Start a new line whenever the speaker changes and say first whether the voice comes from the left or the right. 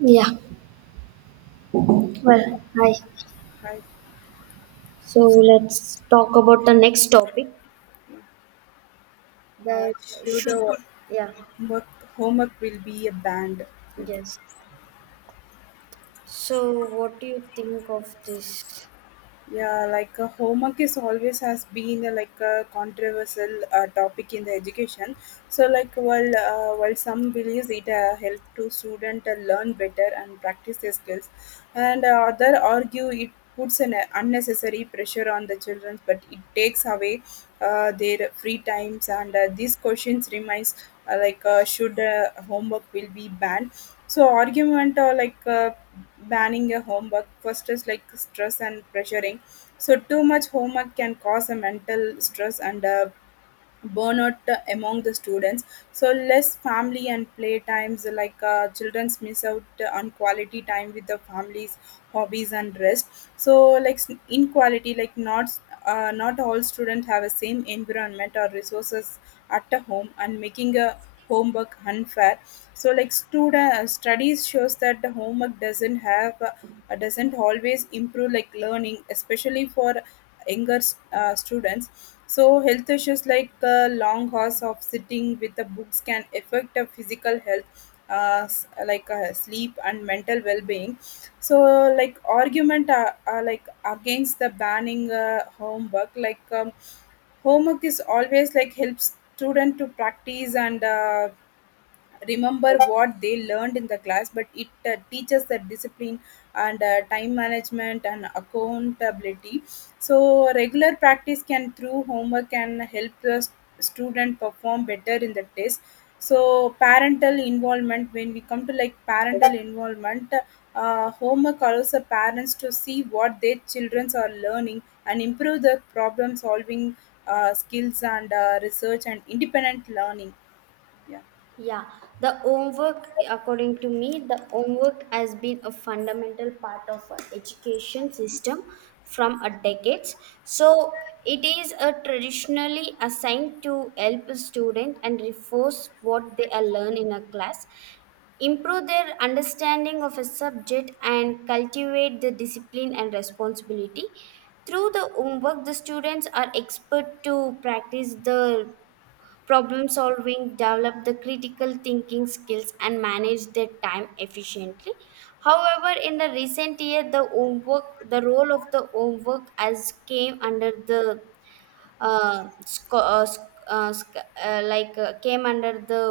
right: Yeah, well, hi.
left: I
right: So let's talk about the next topic that
left: should
right: should, yeah,
left: work, homework will be a band.
right: yes. So, what do you think of this?
left: Yeah, like homework is always has been like a controversial topic in the education. So like while while some believes it help to student learn better and practice their skills, and other argue it puts an unnecessary pressure on the children, but it takes away their free times. And these questions reminds like should homework will be banned so argument or like banning a homework first is like stress and pressuring so too much homework can cause a mental stress and burnout among the students so less family and play times like children's miss out on quality time with the families hobbies and rest so like inequality like not not all students have the same environment or resources at the home and making a homework unfair so like student studies shows that the homework doesn't have doesn't always improve like learning especially for younger students. So, health issues like long hours of sitting with the books can affect the physical health, like sleep and mental well-being. So, like argument like against the banning homework, homework is always like helps student to practice and remember what they learned in the class, but it teaches the discipline and time management and accountability. So regular practice can through homework can help the student perform better in the test. So parental involvement when we come to like parental involvement, homework allows the parents to see what their children are learning and improve the problem solving skills and research and independent learning. Yeah.
right: Yeah, the homework, according to me, the homework has been a fundamental part of our education system from a decades. So, it is a traditionally assigned to help a student and reinforce what they are learn in a class. Improve their understanding of a subject and cultivate the discipline and responsibility through the homework, the students are expert to practice the problem solving, develop the critical thinking skills, and manage their time efficiently. However, in the recent year, the homework, the role of the homework as came under the sc- sc- sc- like came under the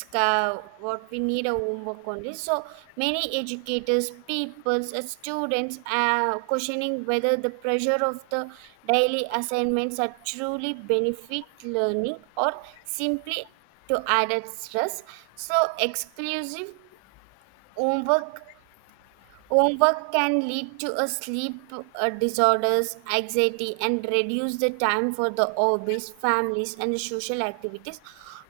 right: what we need a homework only. So many educators peoples students are questioning whether the pressure of the daily assignments are truly benefit learning or simply to add a stress. So exclusive homework. Homework can lead to a sleep disorders, anxiety, and reduce the time for the hobbies, families, and social activities.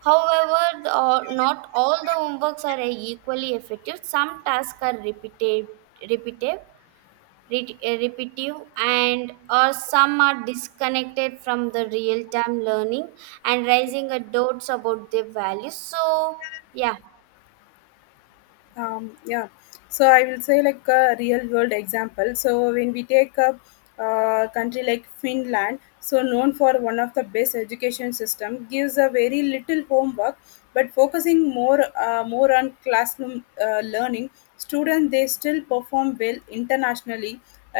right: However, not all the homeworks are equally effective. Some tasks are repetitive, repetitive, and or some are disconnected from the real-time learning and raising a doubts about their values. So, yeah.
left: Yeah, so I will say like a real world example so when we take a country like Finland so known for one of the best education system gives a very little homework but focusing more on classroom learning students they still perform well internationally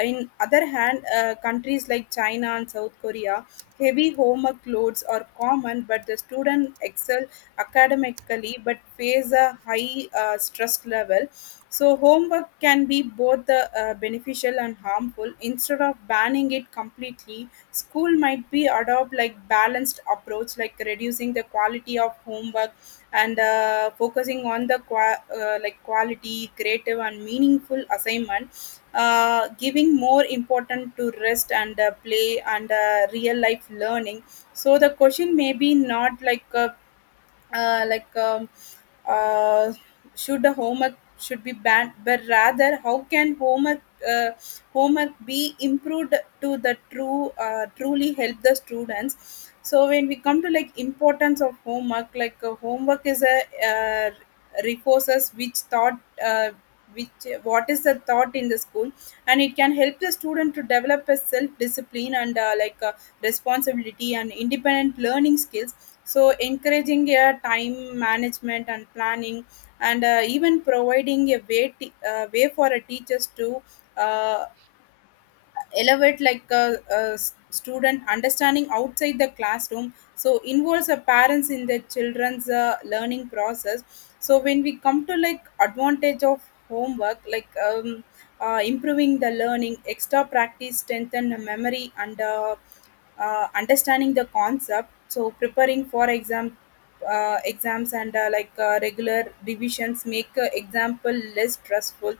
left: in other hand countries like China and South Korea heavy homework loads are common but the student excel academically but face a high stress level. So, homework can be both beneficial and harmful. Instead of banning it completely, school might be adopt like balanced approach, like reducing the quality of homework and focusing on the like quality, creative, and meaningful assignment. Giving more important to rest and play and real life learning. So the question may be not like a uh, like um, uh, should the homework should be banned but rather how can homework uh, homework be improved to the true truly help the students so when we come to like importance of homework like homework is a uh, reinforces which thought which what is the thought in the school and it can help the student to develop a self discipline and responsibility, and independent learning skills. So, encouraging a time management and planning, and even providing a way, way for a teachers to uh, elevate like a student understanding outside the classroom so involves the parents in the children's learning process so when we come to like advantage of homework like improving the learning extra practice strengthen the memory and understanding the concept so preparing for exams and regular revisions make example less stressful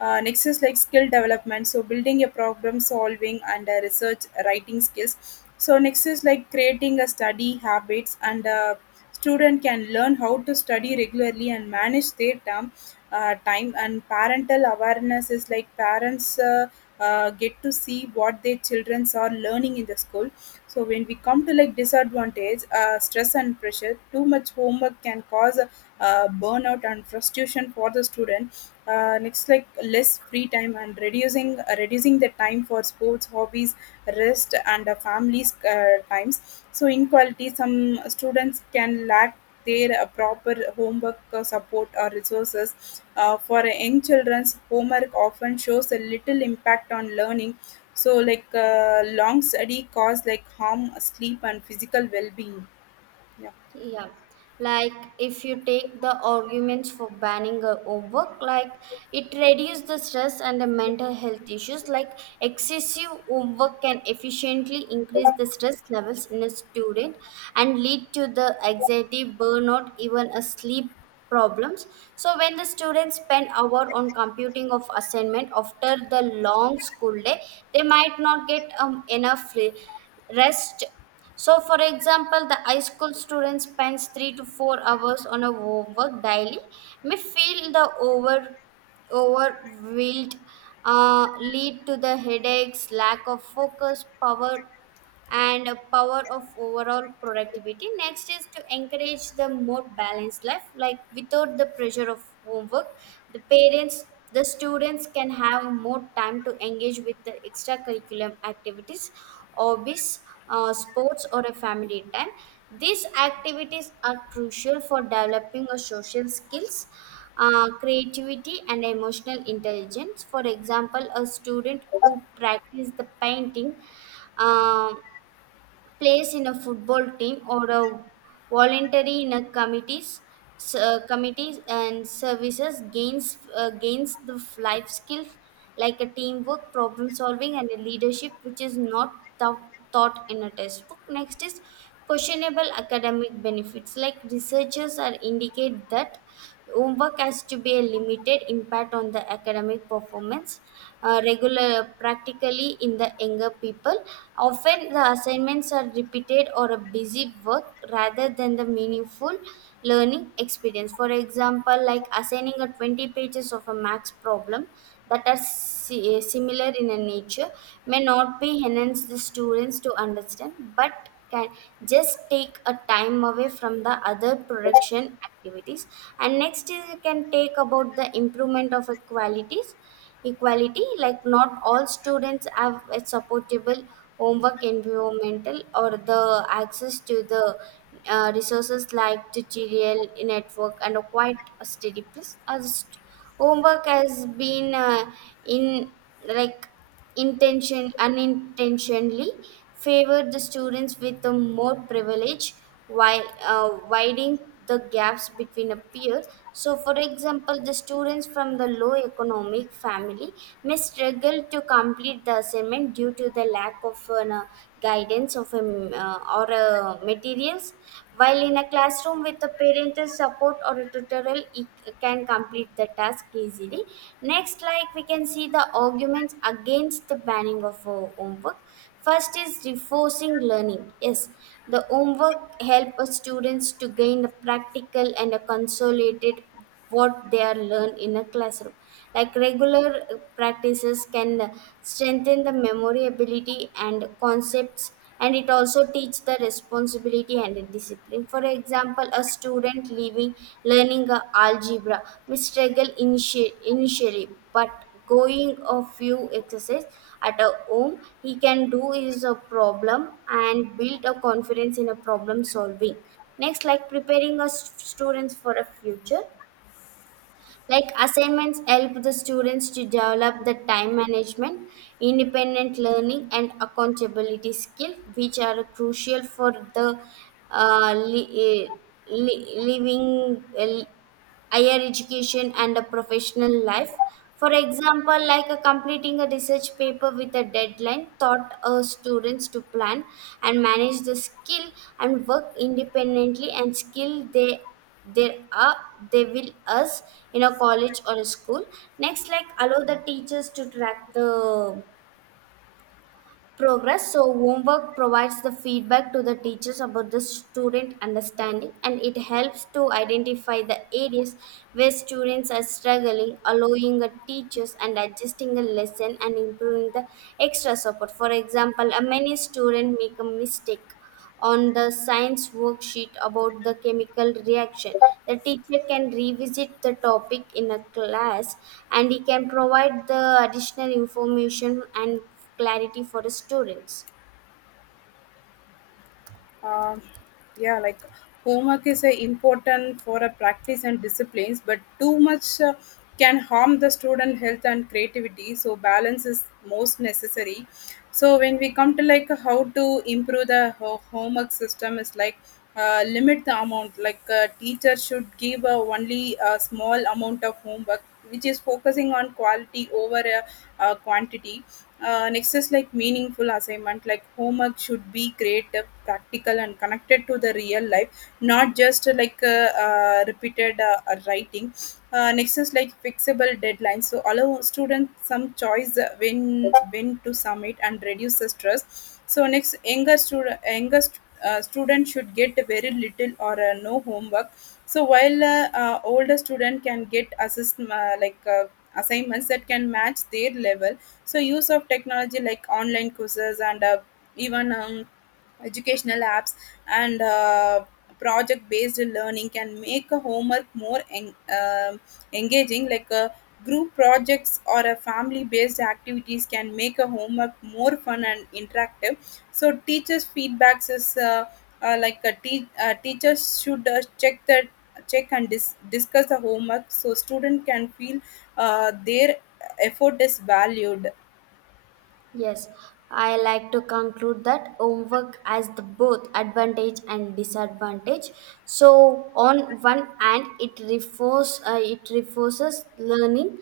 left: next is like skill development. So building a problem solving and research writing skills. So next is like creating a study habits and student can learn how to study regularly and manage their term, time and parental awareness is like parents get to see what their children are learning in the school so when we come to like disadvantage stress and pressure too much homework can cause burnout and frustration for the student next like less free time and reducing the time for sports hobbies rest and families times so inequality some students can lack their proper homework support or resources for young children's homework often shows a little impact on learning so like long study cause like harm sleep and physical well-being yeah.
right: Yeah, like if you take the arguments for banning homework, like it reduces the stress and the mental health issues. Like excessive homework can efficiently increase the stress levels in a student and lead to the anxiety, burnout, even a sleep problems. So when the students spend hour on computing of assignment after the long school day, they might not get enough rest. So, for example, the high school student spends 3 to 4 hours on a homework daily, may feel the overwhelmed, lead to the headaches, lack of focus, power, and a power of overall productivity. Next is to encourage the more balanced life, like without the pressure of homework, the parents the students can have more time to engage with the extracurricular activities, hobbies, sports, or a family time. These activities are crucial for developing a social skills, creativity, and emotional intelligence. For example, a student who practices the painting. um Plays in a football team or a voluntary in a committees and services gains the life skills like a teamwork, problem solving, and a leadership, which is not thou- taught in a textbook. Next is questionable academic benefits, like researchers are indicate that homework has to be a limited impact on the academic performance, regular practically in the younger people. Often the assignments are repeated or a busy work rather than the meaningful learning experience. For example, like assigning a 20 pages of a max problem that are similar in a nature may not be enhance the students to understand, but can just take a time away from the other production activities. And next is you can take about the improvement of a qualities, equality, like not all students have a supportable homework environmental or the access to the resources, like tutorial network and a quite a steady place. Homework has been in like intention unintentionally favored the students with the more privilege, while widening the gaps between a peer. So for example, the students from the low economic family may struggle to complete the assignment due to the lack of an guidance of a, m- or materials, while in a classroom with the parent technical support or a tutorial, it can complete the task easily. Next, like we can see the arguments against the banning of homework. First is reinforcing learning. Yes, the homework help students to gain the practical and a consolidated what they are learned in a classroom. Like regular practices can strengthen the memory ability and concepts, and it also teach the responsibility and the discipline. For example, a student leaving learning algebra may struggle initially, but going a few exercise at a home, he can do is a problem and build a confidence in a problem solving. Next, like preparing us students for a future, like assignments help the students to develop the time management, independent learning, and accountability skill, which are crucial for the uh, li- eh, living higher education and a professional life. For example, like completing a research paper with a deadline taught students to plan and manage the skill and work independently and skill they there are they will us in a college or a school. Next, like allow the teachers to track the progress. So homework provides the feedback to the teachers about the student understanding, and it helps to identify the areas where students are struggling, allowing the teachers and adjusting the lesson and improving the extra support. For example, a many student make a mistake on the science worksheet about the chemical reaction. The teacher can revisit the topic in a class and he can provide the additional information and clarity for the students.
left: um, yeah, like homework is important for a practice and disciplines but too much can harm the student health and creativity so balance is most necessary so when we come to like how to improve the homework system is like limit the amount like teacher should give only a small amount of homework which is focusing on quality over quantity next is like meaningful assignment, like homework should be creative, practical, and connected to the real life, not just repeated writing. Next is like fixable deadlines, so allow students some choice when to submit and reduce the stress. So next, younger student should get very little or no homework. So while older student can get assist like assignments that can match their level so use of technology like online courses and even educational apps and project-based learning can make a homework more um engaging. Like group projects or a family-based activities can make a homework more fun and interactive. So teachers' feedbacks is teachers should check the discuss the homework so student can feel their effort is valued yeah.
right: Yes, I like to conclude that homework has the both advantage and disadvantage. So on one hand, it reinforces learning,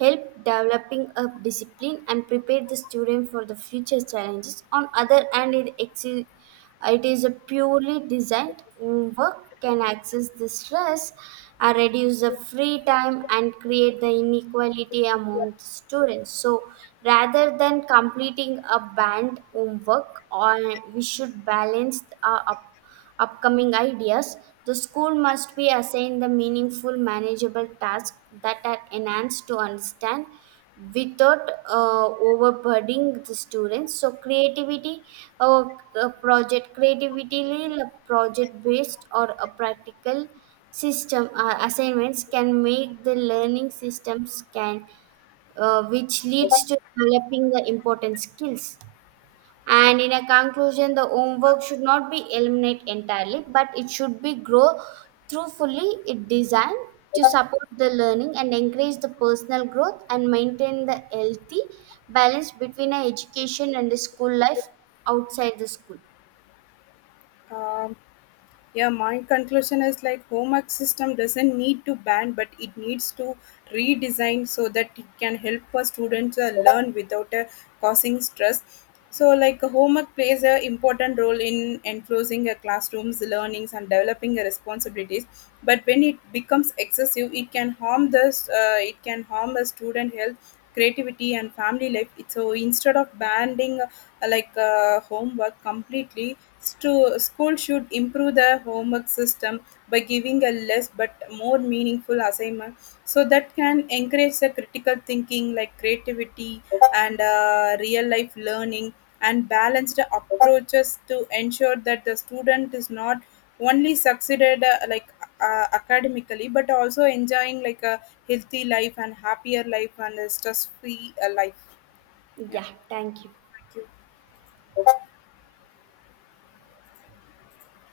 right: help developing a discipline, and prepare the student for the future challenges. On other hand, it is a purely designed work can access the stress, reduce the free time, and create the inequality among the students. So rather than completing a band homework, or we should balance up upcoming ideas, the school must be assigned the meaningful, manageable tasks that are enhanced to understand without overburdening the students. So, creativity, uh, project based or a practical system assignments can make the learning systems can which leads to developing the important skills. And in a conclusion, the homework should not be eliminated entirely, but it should be grow through fully it designed to support the learning and encourage the personal growth and maintain the healthy balance between a education and the school life outside the school.
left: Um, yeah, my conclusion is like homework system doesn't need to ban, but it needs to redesign so that it can help a student learn without causing stress. So, like homework plays a important role in enclosing a classroom's learnings and developing the responsibilities. But when it becomes excessive, it can harm the it can harm a student health, creativity, and family life. So instead of banning homework completely, school should improve the homework system by giving a less but more meaningful assignment so that can encourage the critical thinking like creativity and real life learning and balanced approaches to ensure that the student is not only succeeded academically but also enjoying like a healthy life and happier life and a stress free life yeah.
right: Yeah, thank you.
left: Thank you.